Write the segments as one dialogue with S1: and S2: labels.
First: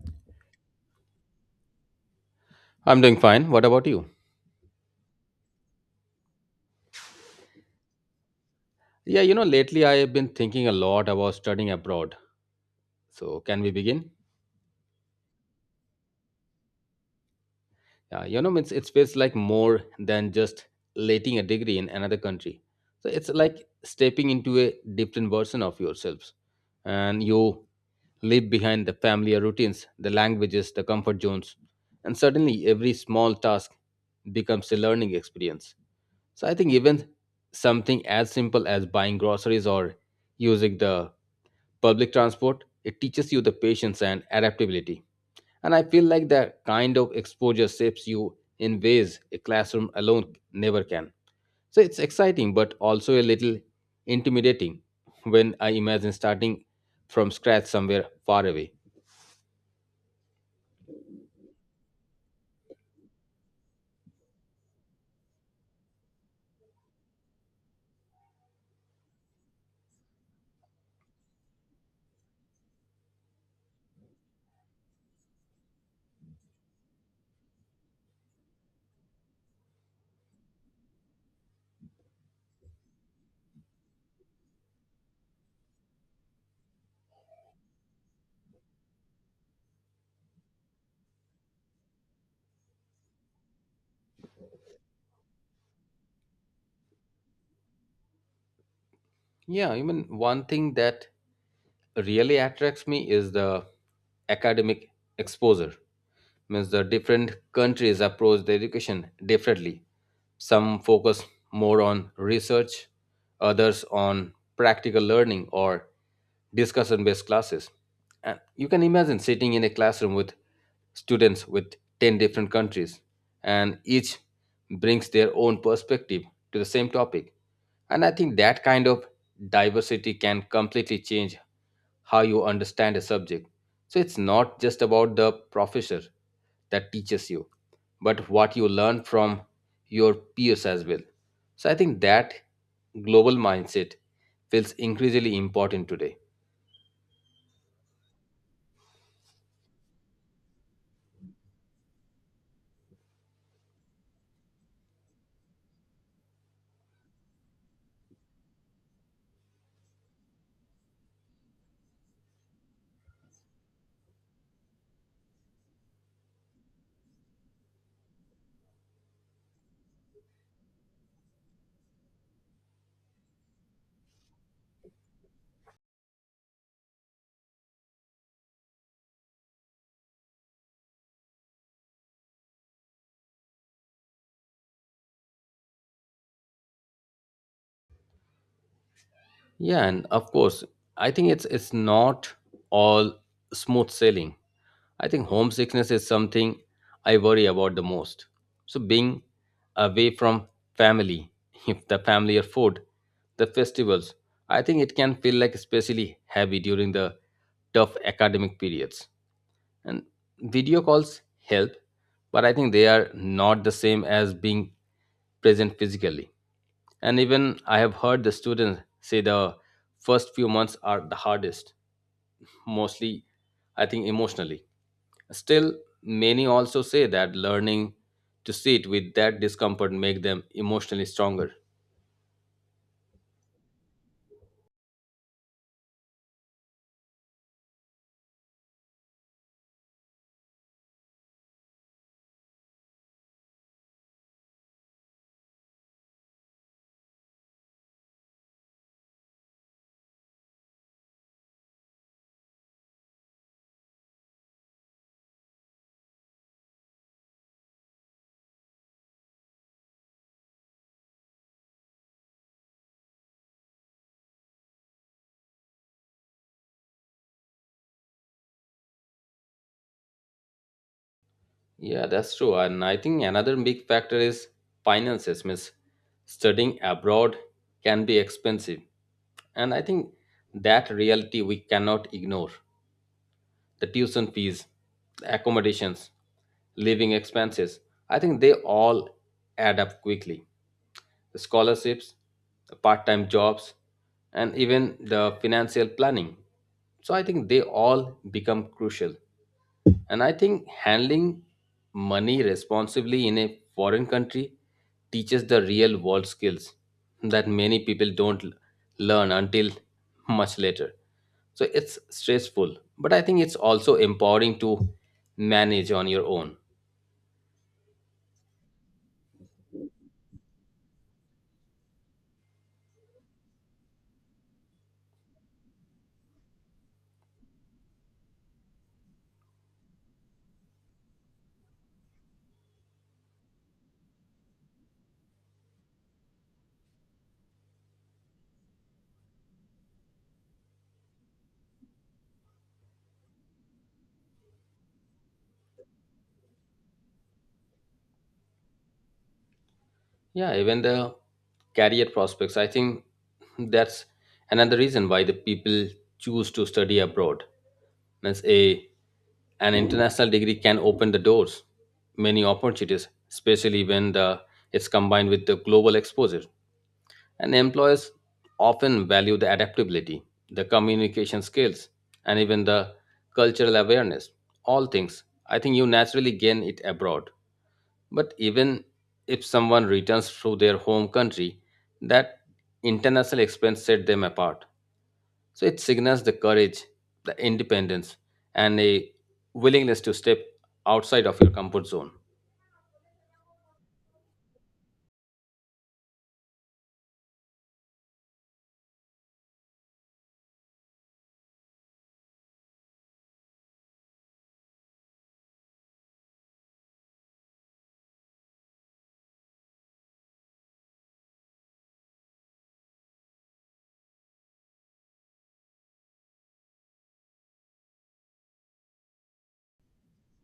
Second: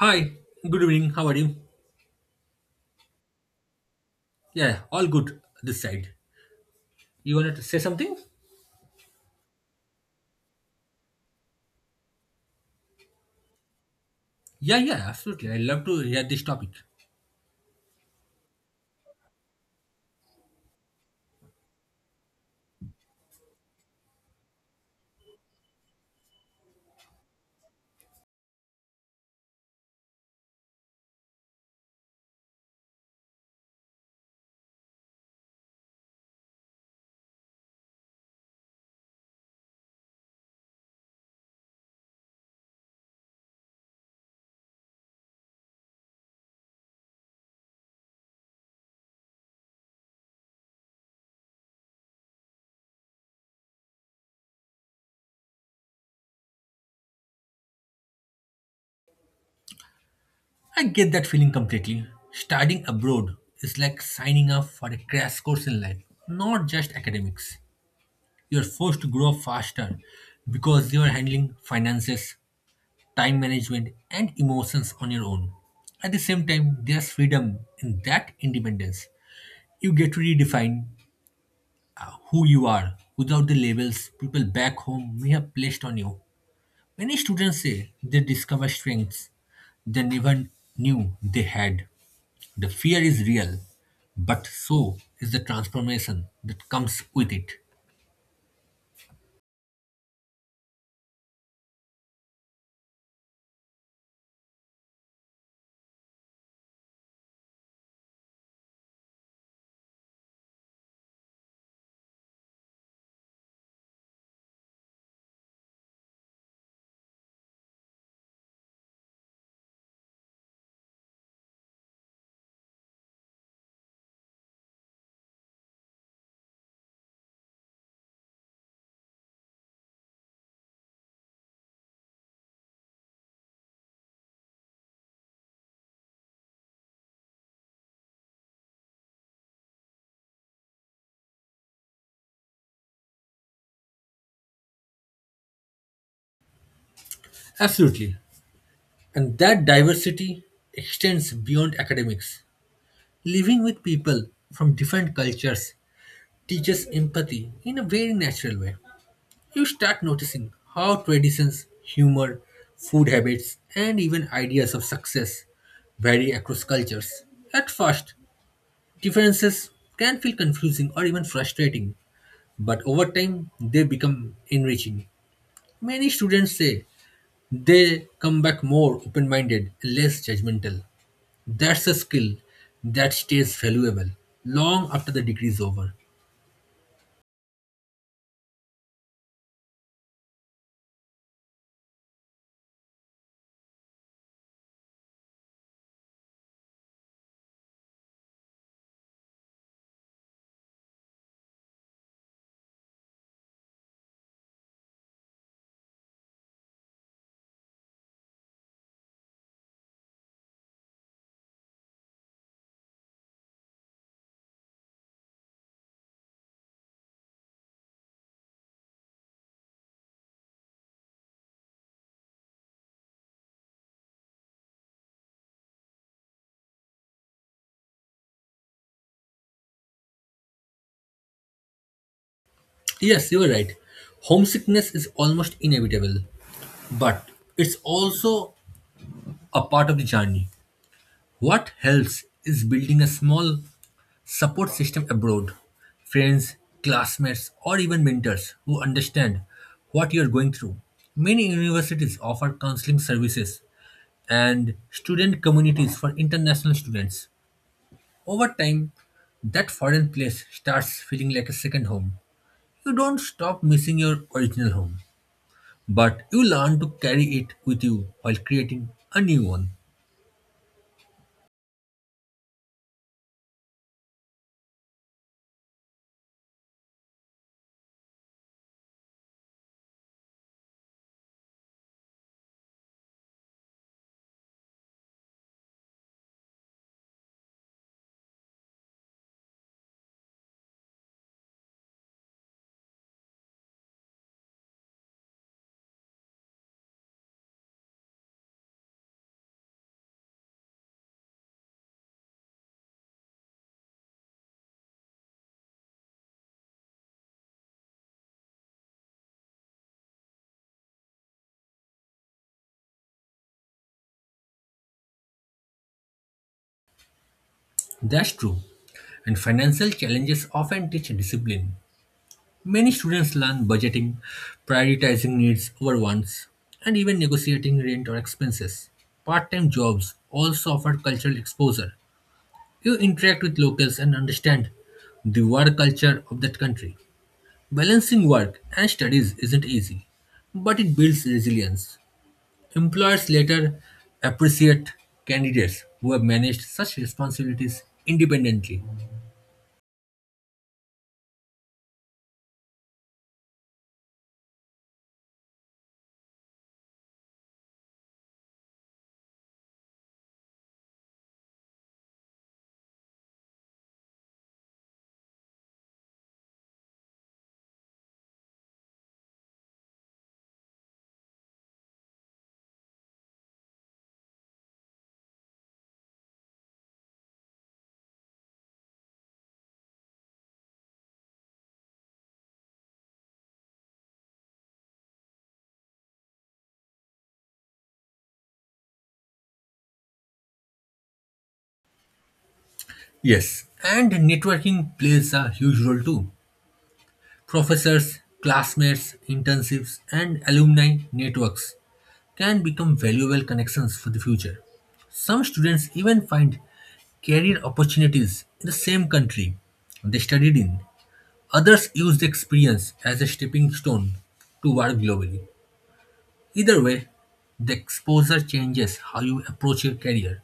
S1: Hi, good evening. How are you?
S2: I'm doing fine. What about you?
S1: Yeah, all good this side. You wanted to say something?
S2: Yeah, you know, lately I have been thinking a lot about studying abroad. So, can we begin?
S1: Yeah, absolutely. I love to hear this topic.
S2: Yeah, you know, it feels like more than just letting a degree in another country. So, it's like stepping into a different version of yourselves. And you leave behind the familiar routines, the languages, the comfort zones. And suddenly, every small task becomes a learning experience. So, I think even something as simple as buying groceries or using the public transport, it teaches you the patience and adaptability. And I feel like that kind of exposure shapes you in ways a classroom alone never can. So it's exciting, but also a little intimidating when I imagine starting from scratch somewhere far away.
S1: I get that feeling completely. Studying abroad is like signing up for a crash course in life, not just academics. You're forced to grow up faster because you're handling finances, time management, and emotions on your own. At the same time, there's freedom in that independence. You get to redefine who you are without the labels people back home may have placed on you. Many students say they discover strengths they never knew they had. The fear is real, but so is the transformation that comes with it.
S2: Yeah, I mean, one thing that really attracts me is the academic exposure. Means the different countries approach the education differently. Some focus more on research, others on practical learning or discussion based classes. And you can imagine sitting in a classroom with students with 10 different countries, and each brings their own perspective to the same topic. And I think that kind of diversity can completely change how you understand a subject. So it's not just about the professor that teaches you, but what you learn from your peers as well. So I think that global mindset feels increasingly important today.
S1: Absolutely. And that diversity extends beyond academics. Living with people from different cultures teaches empathy in a very natural way. You start noticing how traditions, humor, food habits, and even ideas of success vary across cultures. At first, differences can feel confusing or even frustrating, but over time, they become enriching. Many students say they come back more open minded and less judgmental. That's a skill that stays valuable long after the degree is over.
S2: Yeah, and of course, I think it's not all smooth sailing. I think homesickness is something I worry about the most. So being away from family, if the family or food, the festivals, I think it can feel like especially heavy during the tough academic periods, and video calls help, but I think they are not the same as being present physically. And even I have heard the students say the first few months are the hardest, mostly I think emotionally. Still, many also say that learning to sit with that discomfort make them emotionally stronger.
S1: Yes, you are right. Homesickness is almost inevitable, but it's also a part of the journey. What helps is building a small support system abroad friends, classmates, or even mentors who understand what you're going through. Many universities offer counseling services and student communities for international students. Over time, that foreign place starts feeling like a second home. You don't stop missing your original home, but you learn to carry it with you while creating a new one.
S2: Yeah, that's true. And I think another big factor is finances, miss. Studying abroad can be expensive. And I think that reality we cannot ignore. The tuition fees, the accommodations, living expenses, I think they all add up quickly. The scholarships, the part time jobs, and even the financial planning. So I think they all become crucial. And I think handling money responsibly in a foreign country teaches the real world skills that many people don't l- learn until much later. So it's stressful, but I think it's also empowering to manage on your own.
S1: That's true. And financial challenges often teach discipline. Many students learn budgeting, prioritizing needs over wants, and even negotiating rent or expenses. Part time jobs also offer cultural exposure. You interact with locals and understand the work culture of that country. Balancing work and studies isn't easy, but it builds resilience. Employers later appreciate candidates who have managed such responsibilities independently.
S2: Yeah, even the career prospects. I think that's another reason why the people choose to study abroad. Means a an international degree can open the doors, many opportunities, especially when the it's combined with the global exposure. And employers often value the adaptability, the communication skills, and even the cultural awareness. All things. I think you naturally gain it abroad. But even if someone returns to their home country, that international expense set them apart. So it signals the courage, the independence, and a willingness to step outside of your comfort zone.
S1: Yes, and networking plays a huge role too. Professors, classmates, internships, and alumni networks can become valuable connections for the future. Some students even find career opportunities in the same country they studied in. Others use the experience as a stepping stone to work globally. Either way, the exposure changes how you approach your career.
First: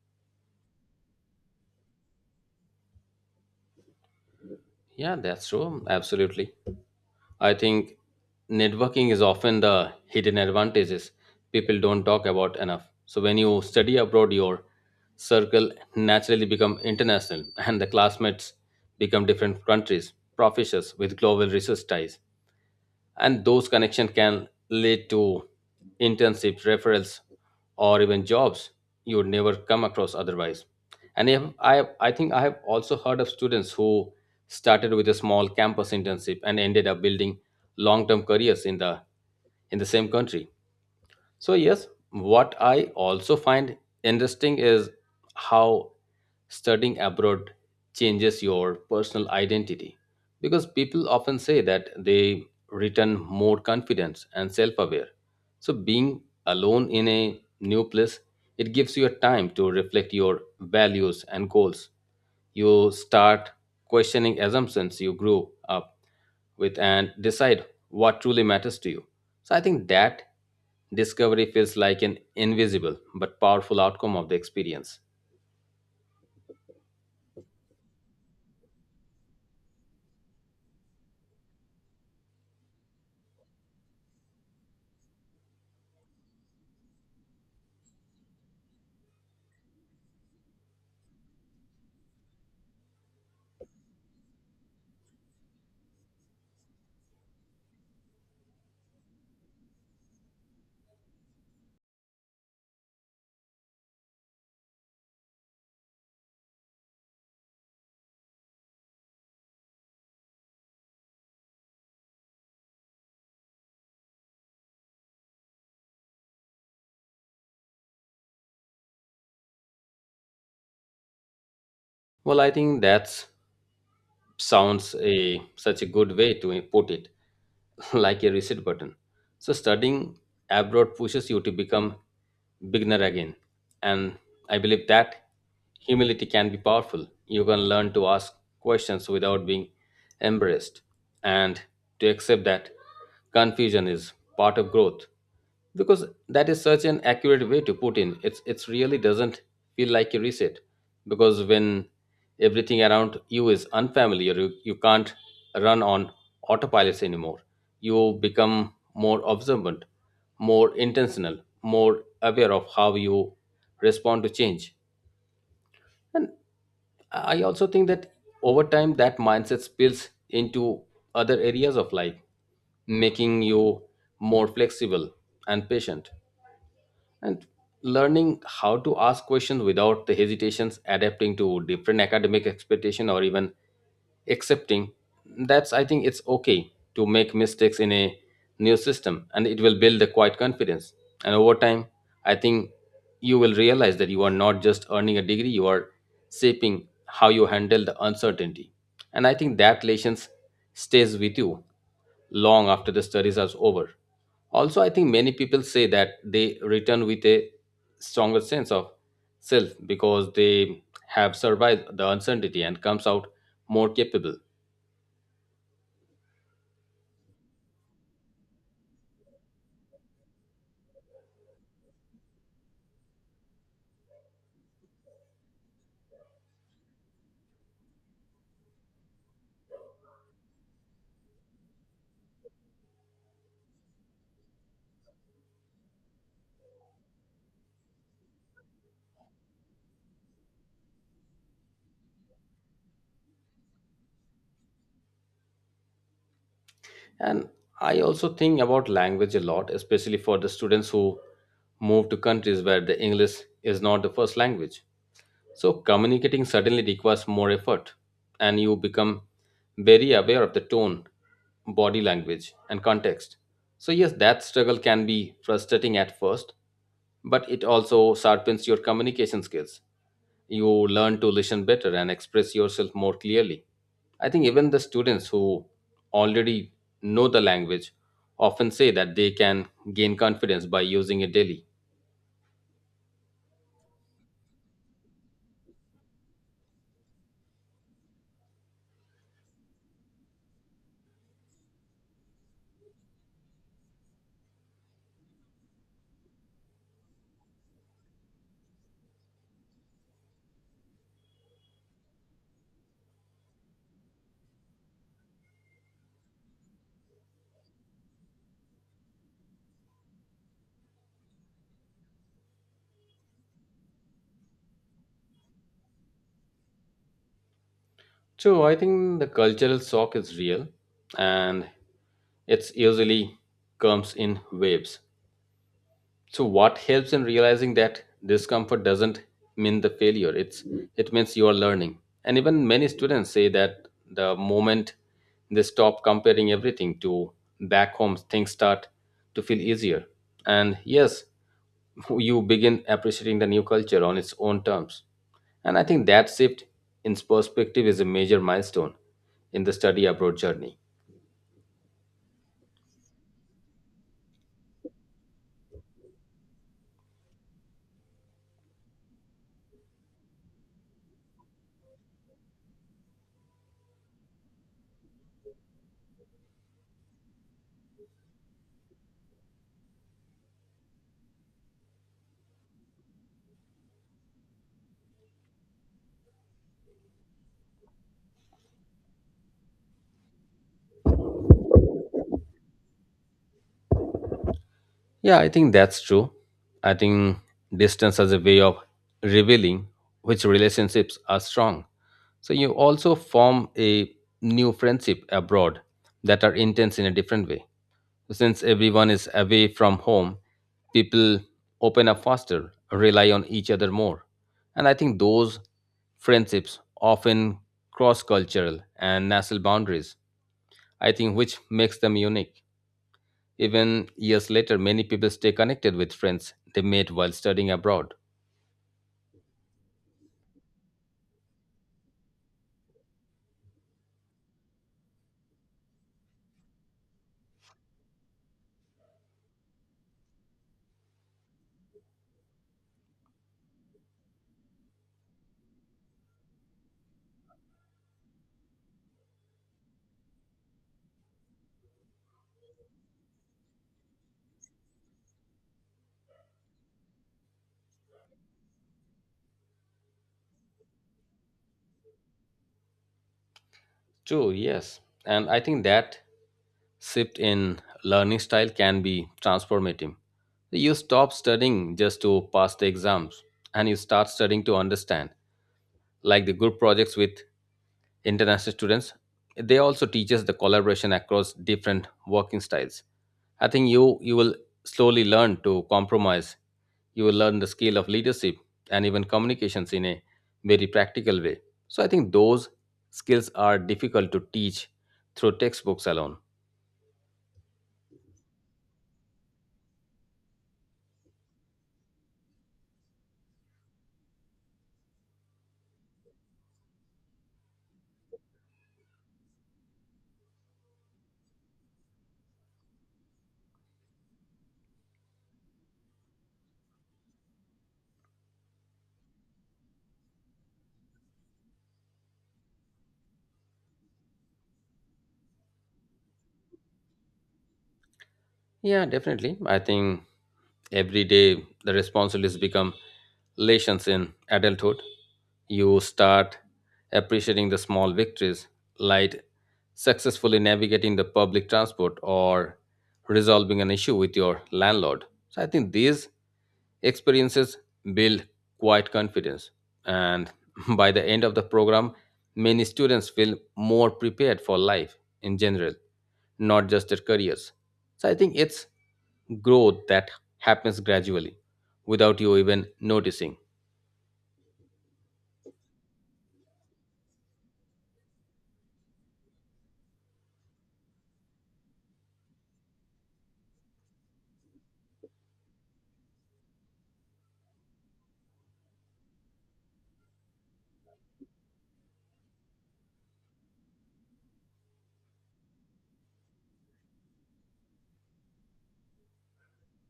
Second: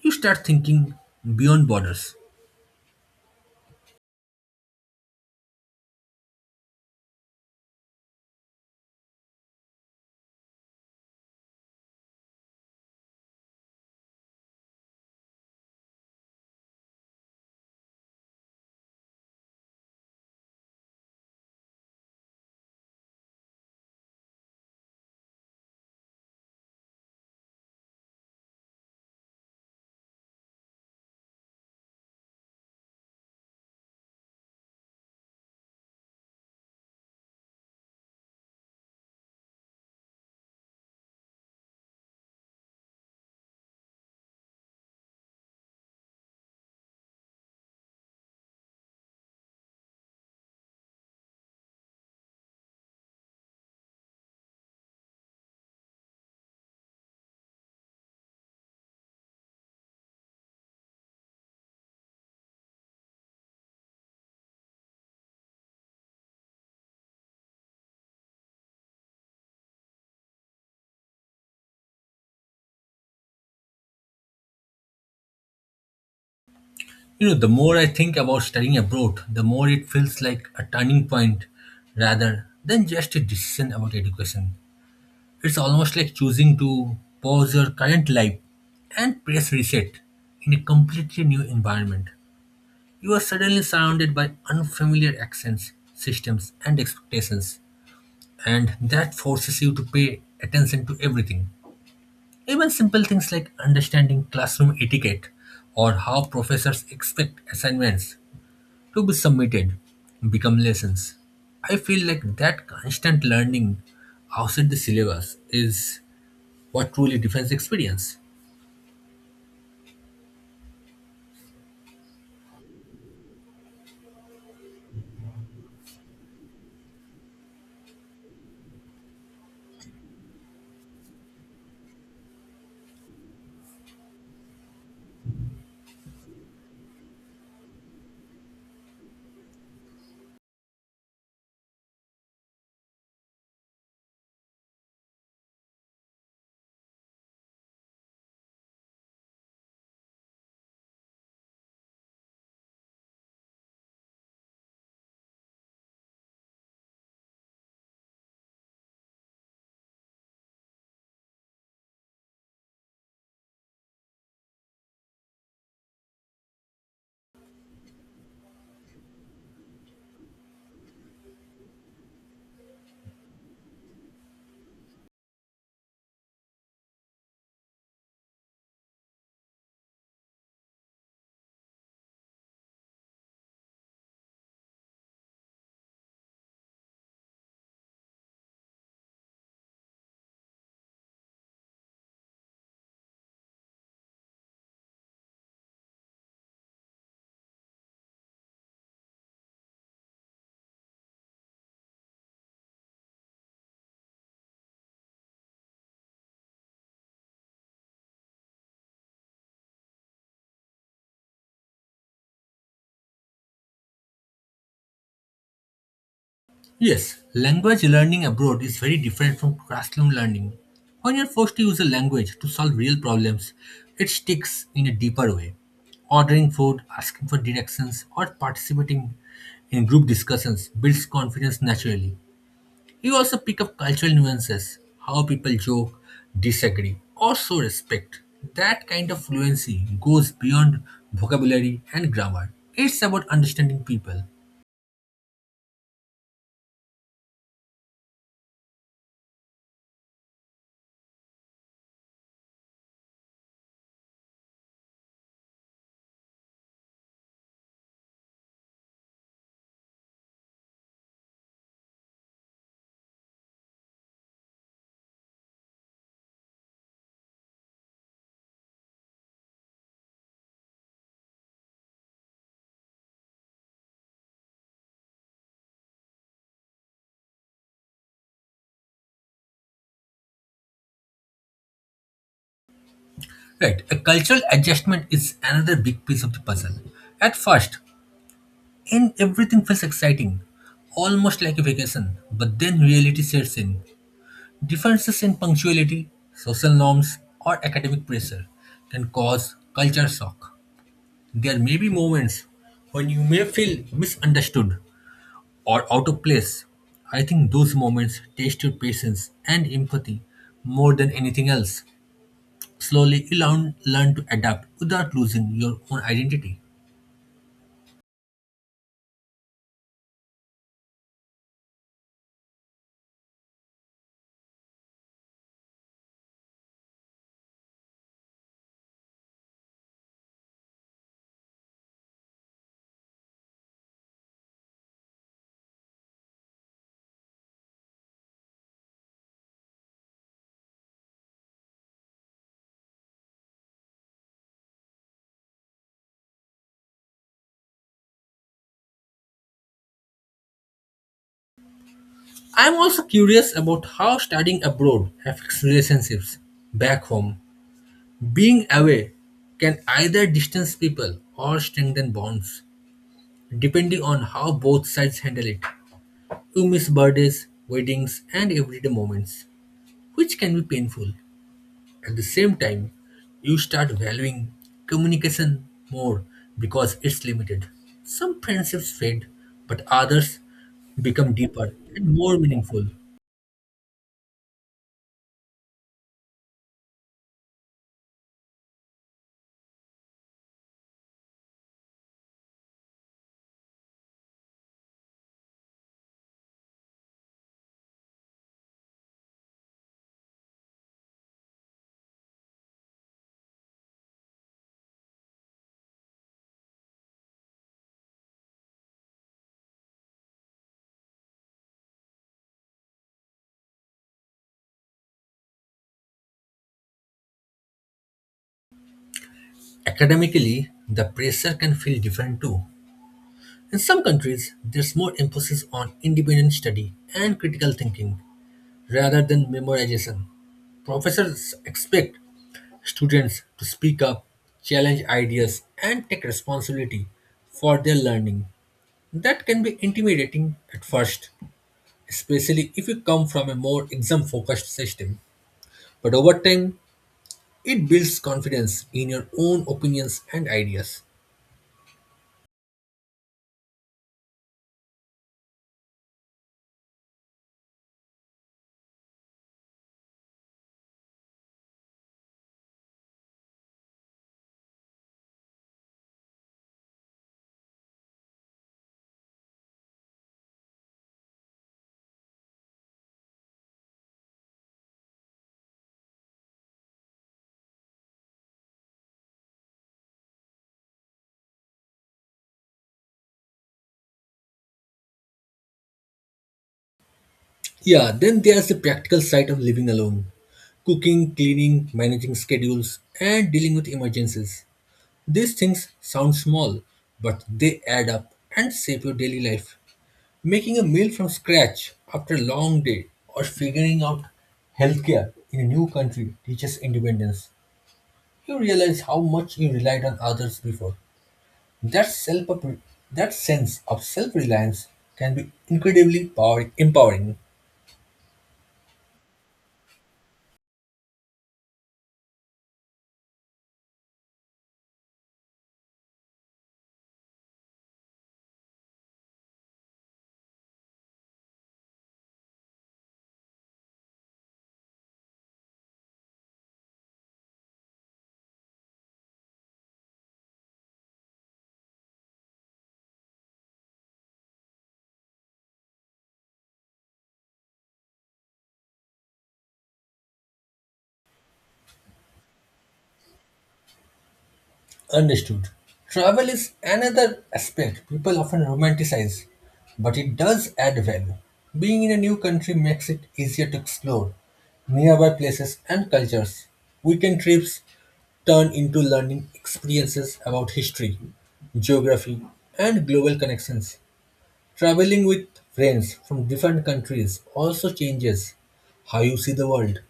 S1: You start thinking beyond borders.
S2: Yeah, that's true. Absolutely. I think networking is often the hidden advantages people don't talk about enough. So when you study abroad, your circle naturally become international, and the classmates become different countries, professors with global research ties, and those connections can lead to internships, referrals, or even jobs you would never come across otherwise. And if I I think I have also heard of students who started with a small campus internship and ended up building long term careers in the same country. So, yes, what I also find interesting is how studying abroad changes your personal identity, because people often say that they return more confident and self aware. So, being alone in a new place, it gives you a time to reflect your values and goals. You start questioning assumptions you grew up with and decide what truly matters to you. So I think that discovery feels like an invisible but powerful outcome of the experience.
S1: You know, the more I think about studying abroad, the more it feels like a turning point rather than just a decision about education. It's almost like choosing to pause your current life and press reset in a completely new environment. You are suddenly surrounded by unfamiliar accents, systems, and expectations, and that forces you to pay attention to everything. Even simple things like understanding classroom etiquette or how professors expect assignments to be submitted become lessons. I feel like that constant learning outside the syllabus is what truly defines experience.
S2: Well, I think that sounds a such a good way to put it, like a reset button. So studying abroad pushes you to become beginner again, and I believe that humility can be powerful. You can learn to ask questions without being embarrassed, and to accept that confusion is part of growth. Because that is such an accurate way to put in, it's really doesn't feel like a reset. Because when everything around you is unfamiliar, you can't run on autopilots anymore. You become more observant, more intentional, more aware of how you respond to change. And I also think that over time, that mindset spills into other areas of life, making you more flexible and patient. And learning how to ask questions without the hesitations, adapting to different academic expectation, or even accepting that's I think it's okay to make mistakes in a new system, and it will build a quiet confidence. And over time, I think you will realize that you are not just earning a degree, you are shaping how you handle the uncertainty. And I think that lessons stays with you long after the studies are over. Also, I think many people say that they return with a stronger sense of self because they have survived the uncertainty and comes out more capable.
S1: Yes, language learning abroad is very different from classroom learning. When you're forced to use a language to solve real problems, it sticks in a deeper way. Ordering food, asking for directions, or participating in group discussions builds confidence naturally. You also pick up cultural nuances, how people joke, disagree, or show respect. That kind of fluency goes beyond vocabulary and grammar. It's about understanding people.
S2: And I also think about language a lot, especially for the students who move to countries where the english is not the first language. So communicating suddenly requires more effort, and you become very aware of the tone, body language, and context. So, yes, that struggle can be frustrating at first, but it also sharpens your communication skills. You learn to listen better and express yourself more clearly. I think even the students who already know the language often say that they can gain confidence by using it daily.
S1: Right, a cultural adjustment is another big piece of the puzzle. At first, in everything feels exciting, almost like a vacation, but then reality sets in. Differences in punctuality, social norms, or academic pressure can cause culture shock. There may be moments when you may feel misunderstood or out of place. I think those moments test your patience and empathy more than anything else. Slowly, you learn to adapt without losing your own identity.
S2: So I think the cultural shock is real, and it's usually comes in waves. So what helps in realizing that discomfort doesn't mean the failure. It means you are learning. And even many students say that the moment they stop comparing everything to back home, things start to feel easier. And yes, you begin appreciating the new culture on its own terms. And I think that shift in perspective is a major milestone in the study abroad journey.
S1: I'm also curious about how studying abroad affects relationships back home. Being away can either distance people or strengthen bonds, depending on how both sides handle it. You miss birthdays, weddings, and everyday moments, which can be painful. At the same time, you start valuing communication more because it's limited. Some friendships fade, but others become deeper and more meaningful.
S2: Yeah, I think that's true. I think distance as a way of revealing which relationships are strong. So you also form a new friendship abroad that are intense in a different way. Since everyone is away from home, people open up faster, rely on each other more. And I think those friendships often cross cultural and national boundaries, I think, which makes them unique. Even years later, many people stay connected with friends they made while studying abroad.
S1: Academically, the pressure can feel different too. In some countries, there's more emphasis on independent study and critical thinking rather than memorization. Professors expect students to speak up, challenge ideas, and take responsibility for their learning. That can be intimidating at first, especially if you come from a more exam focused system. But over time, it builds confidence in your own opinions and ideas.
S2: True, yes. And I think that shift in learning style can be transformative. You stop studying just to pass the exams and you start studying to understand. Like the group projects with international students, they also teaches the collaboration across different working styles. I think you will slowly learn to compromise, you will learn the skill of leadership and even communications in a very practical way. So I think those skills are difficult to teach through textbooks alone.
S1: Yeah, then there's the practical side of living alone cooking, cleaning, managing schedules, and dealing with emergencies. These things sound small, but they add up and shape your daily life. Making a meal from scratch after a long day or figuring out healthcare in a new country teaches independence. You realize how much you relied on others before. That self that sense of self-reliance can be incredibly empowering.
S2: Yeah, definitely, I think every day, the responsibilities become lessons in adulthood. You start appreciating the small victories, like successfully navigating the public transport or resolving an issue with your landlord. So, I think these experiences build quite confidence. And by the end of the program, many students feel more prepared for life in general, not just their careers. So, I think it's growth that happens gradually without you even noticing.
S1: Understood. Travel is another aspect people often romanticize, but it does add value. Being in a new country makes it easier to explore nearby places and cultures. Weekend trips turn into learning experiences about history, geography, and global connections. Traveling with friends from different countries also changes how you see the world.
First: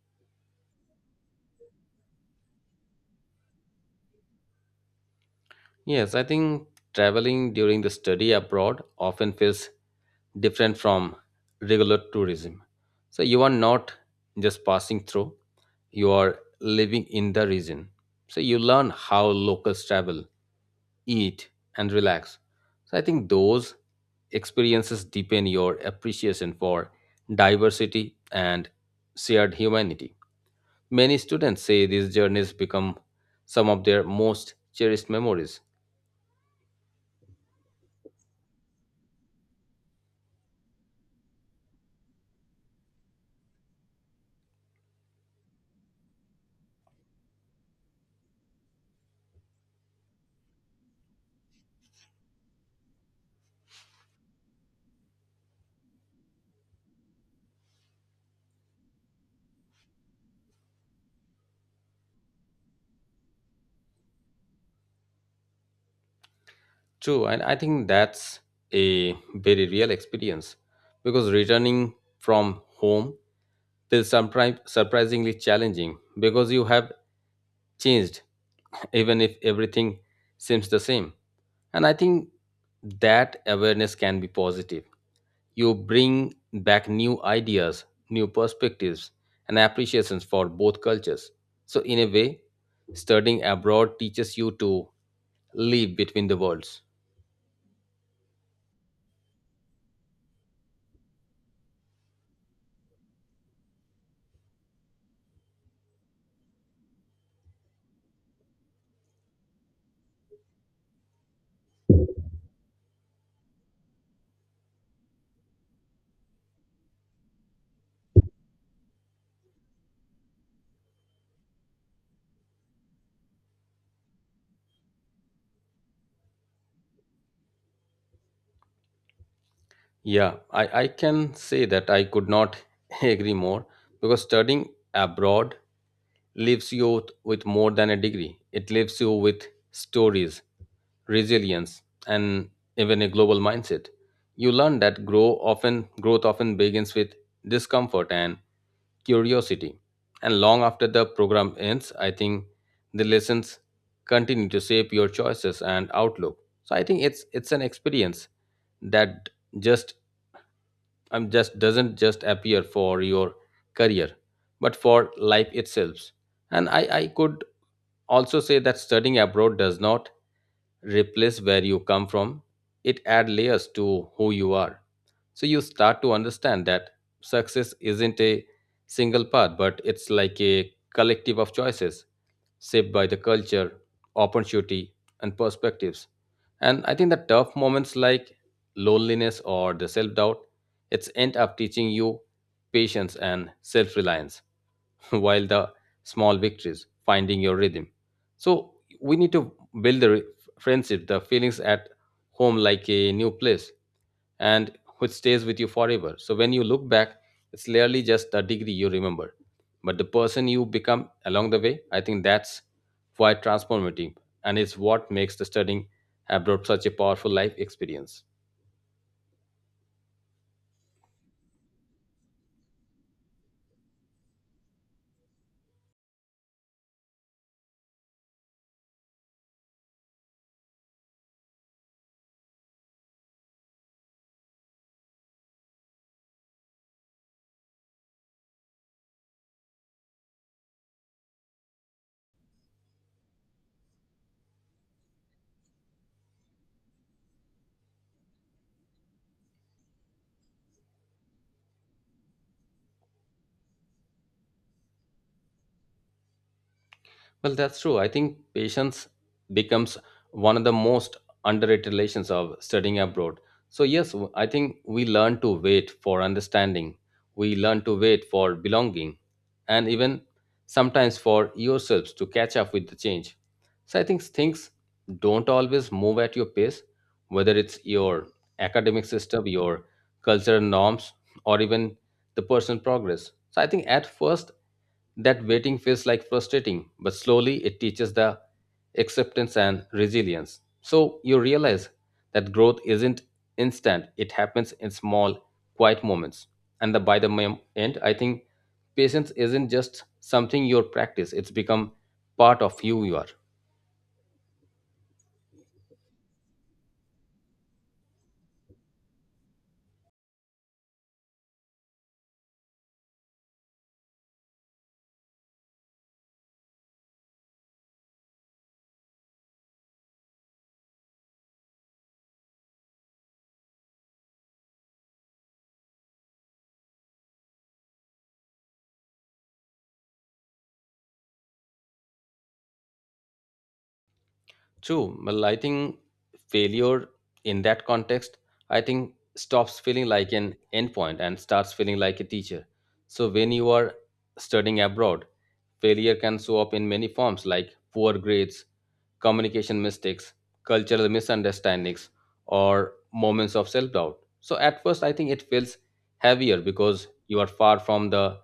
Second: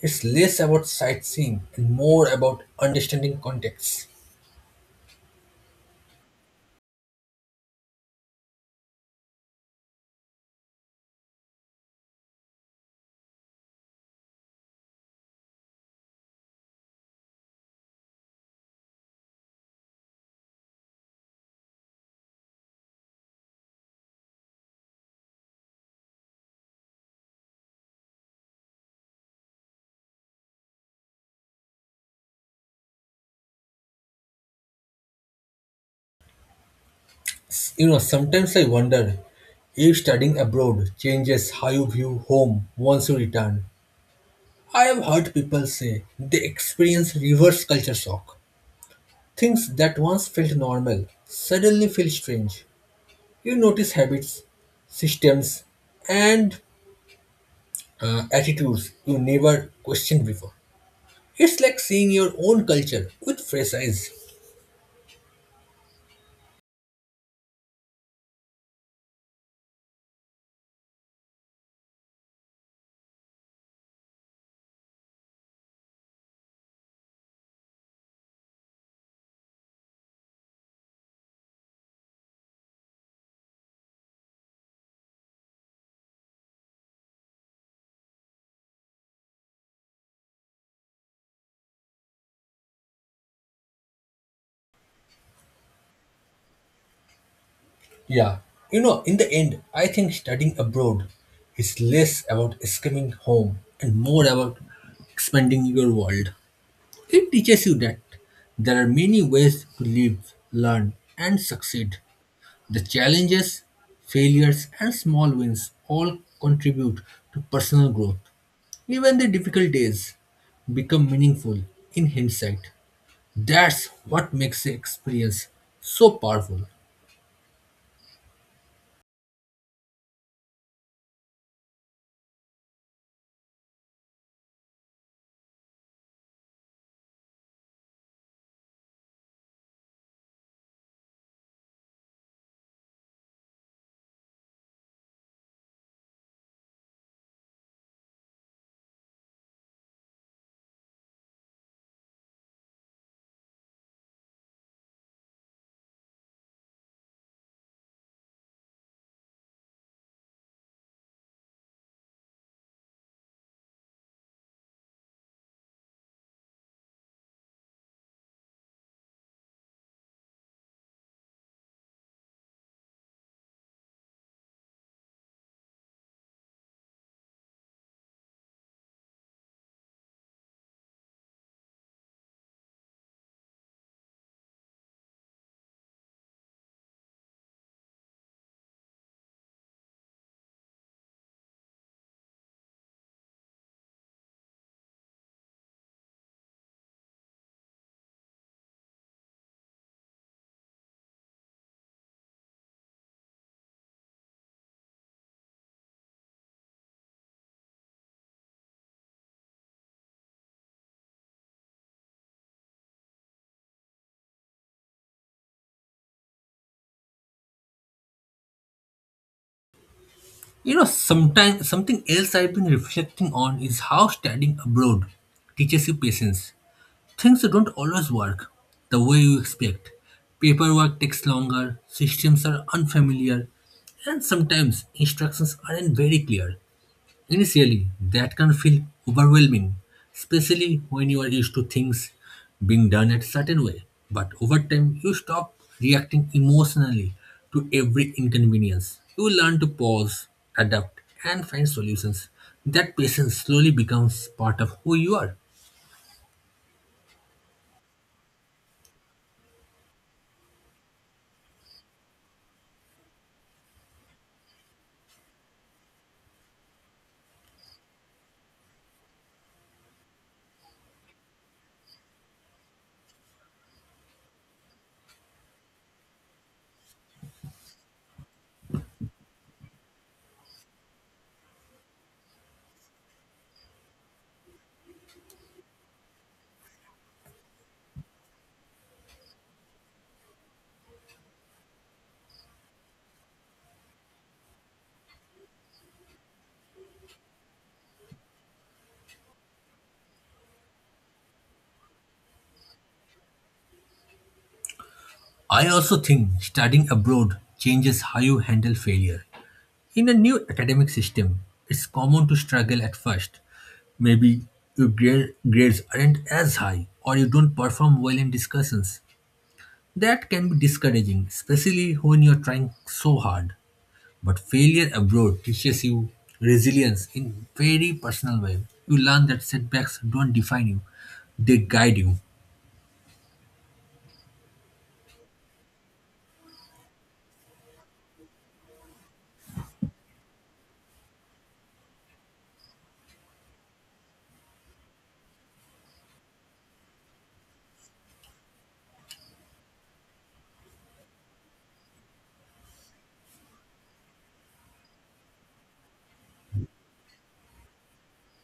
S1: It's less about sightseeing and more about understanding contexts.
S2: Yes, I think traveling during the study abroad often feels different from regular tourism. So you are not just passing through, you are living in the region. So you learn how locals travel, eat, and relax. So I think those experiences deepen your appreciation for diversity and shared humanity. Many students say these journeys become some of their most cherished memories.
S1: You know, sometimes I wonder if studying abroad changes how you view home once you return. I have heard people say they experience reverse culture shock. Things that once felt normal suddenly feel strange. You notice habits, systems, and attitudes you never questioned before. It's like seeing your own culture with fresh eyes.
S2: True, and I think that's a very real experience because returning from home feels sometimes surprisingly challenging because you have changed, even if everything seems the same. And I think that awareness can be positive. You bring back new ideas, new perspectives, and appreciations for both cultures. So, in a way, studying abroad teaches you to live between the worlds.
S1: Yeah, you know, in the end, I think studying abroad is less about escaping home and more about expanding your world. It teaches you that there are many ways to live, learn, and succeed. The challenges, failures, and small wins all contribute to personal growth. Even the difficult days become meaningful in hindsight. That's what makes the experience so powerful.
S2: Yeah, I can say that I could not agree more because studying abroad leaves you with more than a degree. It leaves you with stories, resilience, and even a global mindset. You learn that growth often begins with discomfort and curiosity. And long after the program ends, I think the lessons continue to shape your choices and outlook. So I think it's an experience that just just doesn't just appear for your career, but for life itself. And I could also say that studying abroad does not replace where you come from, it adds layers to who you are. So you start to understand that success isn't a single path, but it's like a collective of choices shaped by the culture, opportunity, and perspectives. And I think the tough moments like loneliness or the self-doubt, it's end up teaching you patience and self-reliance. While the small victories finding your rhythm, so we need to build the friendship, the feelings at home like a new place, and which stays with you forever. So when you look back, it's literally just a degree you remember, but the person you become along the way. I think that's quite transformative, and it's what makes the studying abroad such a powerful life experience.
S1: You know, sometimes something else I've been reflecting on is how studying abroad teaches you patience. Things don't always work the way you expect. Paperwork takes longer, systems are unfamiliar, and sometimes instructions aren't very clear. Initially, that can feel overwhelming, especially when you are used to things being done a certain way. But over time, you stop reacting emotionally to every inconvenience. You learn to pause, adapt, and find solutions. That patience slowly becomes part of who you are.
S2: Well, that's true. I think patience becomes one of the most underrated lessons of studying abroad. So, yes, I think we learn to wait for understanding, we learn to wait for belonging, and even sometimes for yourselves to catch up with the change. So, I think things don't always move at your pace, whether it's your academic system, your cultural norms, or even the personal progress. So, I think at first that waiting feels like frustrating, but slowly it teaches the acceptance and resilience. So you realize that growth isn't instant, it happens in small, quiet moments. And the, by the mem- end, I think patience isn't just something you practice, it's become part of who you are.
S1: I also think studying abroad changes how you handle failure. In a new academic system, it's common to struggle at first. Maybe your grades aren't as high, or you don't perform well in discussions. That can be discouraging, especially when you're trying so hard. But failure abroad teaches you resilience in very personal way. You learn that setbacks don't define you, they guide you.
S2: True. Well, I think failure in that context, I think stops feeling like an endpoint and starts feeling like a teacher. So when you are studying abroad, failure can show up in many forms like poor grades, communication mistakes, cultural misunderstandings, or moments of self doubt. So, at first, I think it feels heavier because you are far from the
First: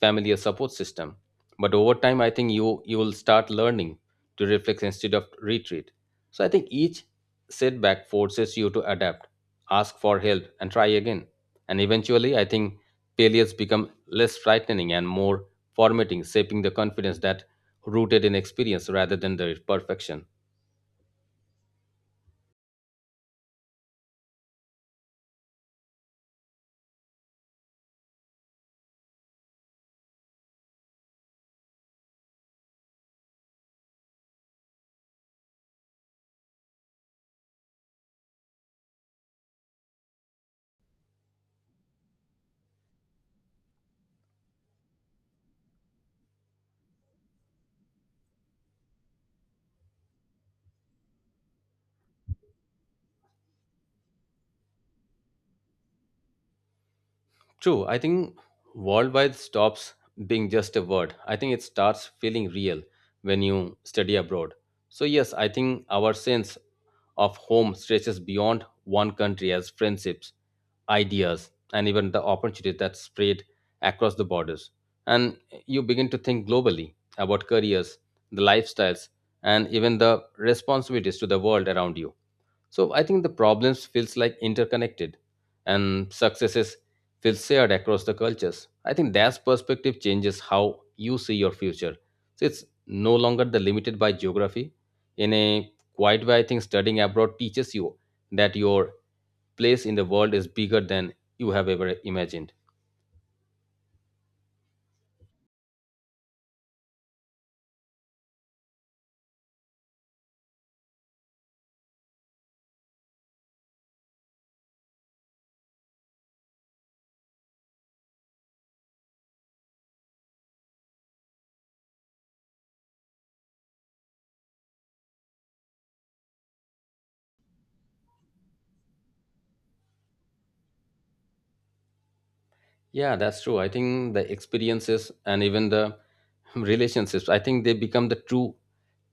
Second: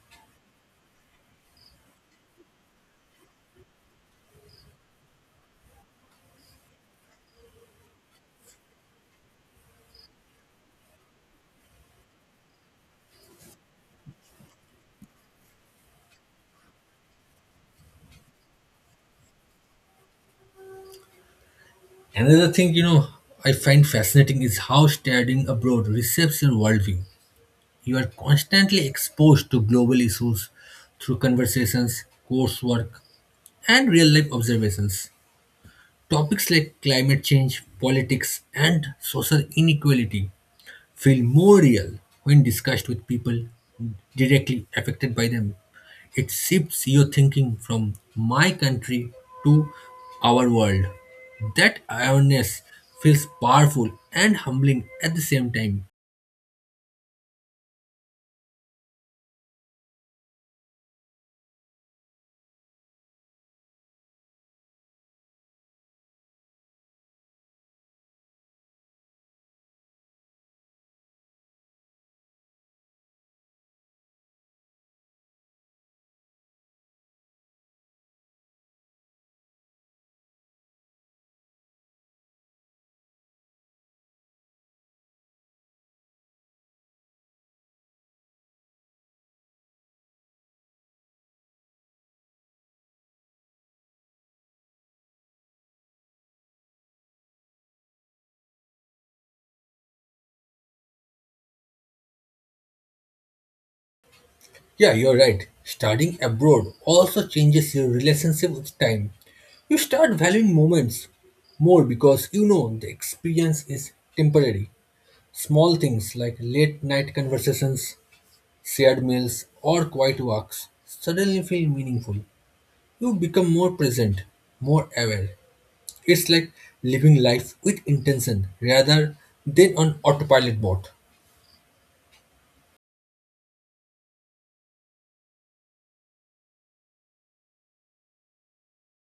S2: familiar support system. But over time, I think you will start learning to reflect instead of retreat. So, I think each setback forces you to adapt, ask for help, and try again. And eventually, I think failures become less frightening and more formatting, shaping the confidence that rooted in experience rather than the perfection.
S1: Another thing, you know, I find fascinating is how studying abroad reshapes your worldview. You are constantly exposed to global issues through conversations, coursework, and real life observations. Topics like climate change, politics, and social inequality feel more real when discussed with people directly affected by them. It shifts your thinking from my country to our world. That awareness feels powerful and humbling at the same time.
S2: True, I think worldwide stops being just a word. I think it starts feeling real when you study abroad. So, yes, I think our sense of home stretches beyond one country as friendships, ideas, and even the opportunities that spread across the borders. And you begin to think globally about careers, the lifestyles, and even the responsibilities to the world around you. So I think the problems feels like interconnected and successes feel shared across the cultures. I think that perspective changes how you see your future. So it's no longer the limited by geography. In a quiet way, I think studying abroad teaches you that your place in the world is bigger than you have ever imagined.
S1: Yeah, you're right. Studying abroad also changes your relationship with time. You start valuing moments more because you know the experience is temporary. Small things like late night conversations, shared meals, or quiet walks suddenly feel meaningful. You become more present, more aware. It's like living life with intention rather than on autopilot mode.
S2: Yeah, that's true. I think the experiences and even the relationships, I think they become the true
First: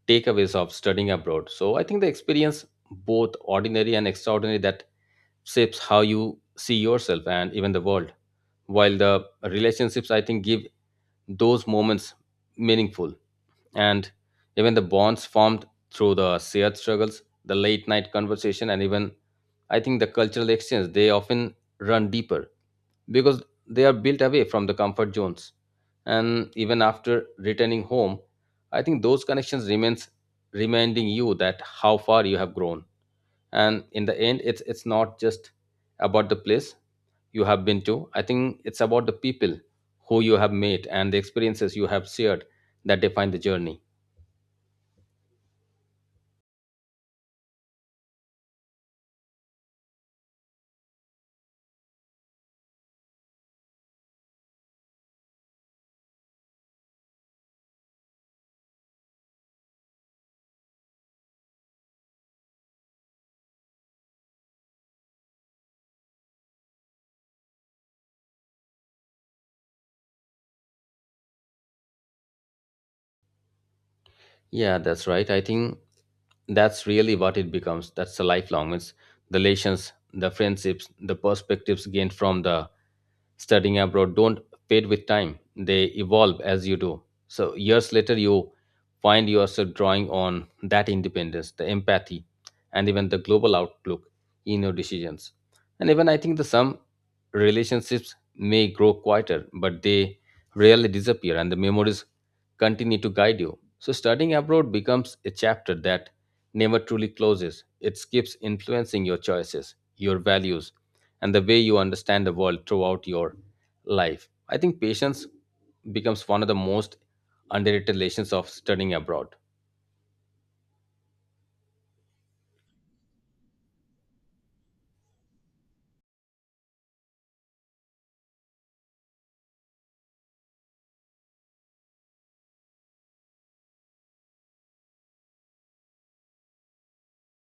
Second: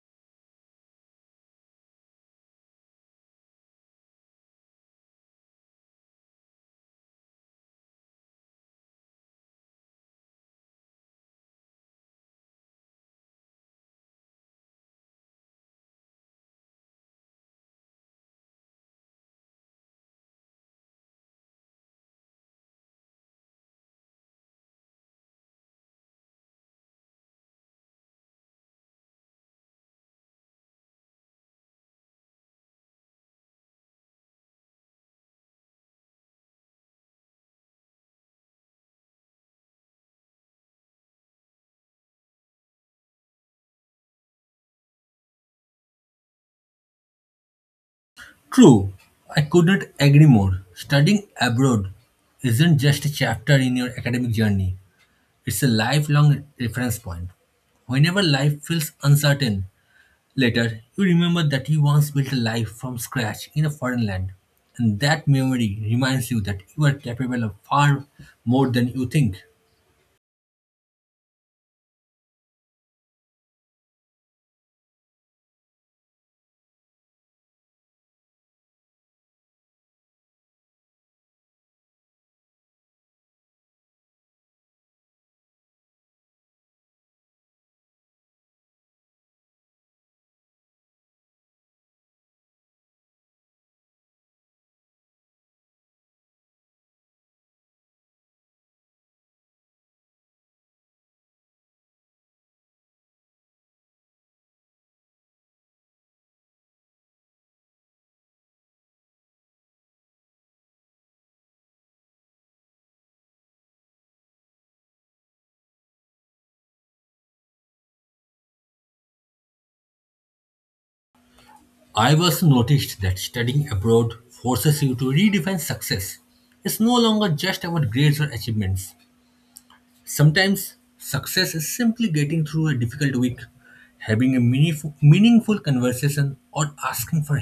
S2: takeaways of studying abroad. So I think the experience, both ordinary and extraordinary, that shapes how you see yourself and even the world. While the relationships, I think, give those moments meaningful. And even the bonds formed through the shared struggles, the late night conversation, and even I think the cultural exchange, they often run deeper because they are built away from the comfort zones. And even after returning home, I think those connections remains, reminding you that how far you have grown. And in the end, it's not just about the place you have been to. I think it's about the people who you have met and the experiences you have shared that define the journey.
S1: True, I couldn't agree more. Studying abroad isn't just a chapter in your academic journey, it's a lifelong reference point. Whenever life feels uncertain later, you remember that you once built a life from scratch in a foreign land, and that memory reminds you that you are capable of far more than you think.
S2: Yeah, that's right. I think that's really what it becomes. That's the lifelong. It's the relations, the friendships, the perspectives gained from the studying abroad don't fade with time. They evolve as you do. So years later, you find yourself drawing on that independence, the empathy, and even the global outlook in your decisions. And even I think the some relationships may grow quieter, but they rarely disappear, and the memories continue to guide you. So, studying abroad becomes a chapter that never truly closes. It keeps influencing your choices, your values, and the way you understand the world throughout your life. I think patience becomes one of the most underrated lessons of studying abroad.
S1: I've also noticed that studying abroad forces you to redefine success. It's no longer just about grades or achievements. Sometimes success is simply getting through a difficult week, having a meaningful conversation, or asking for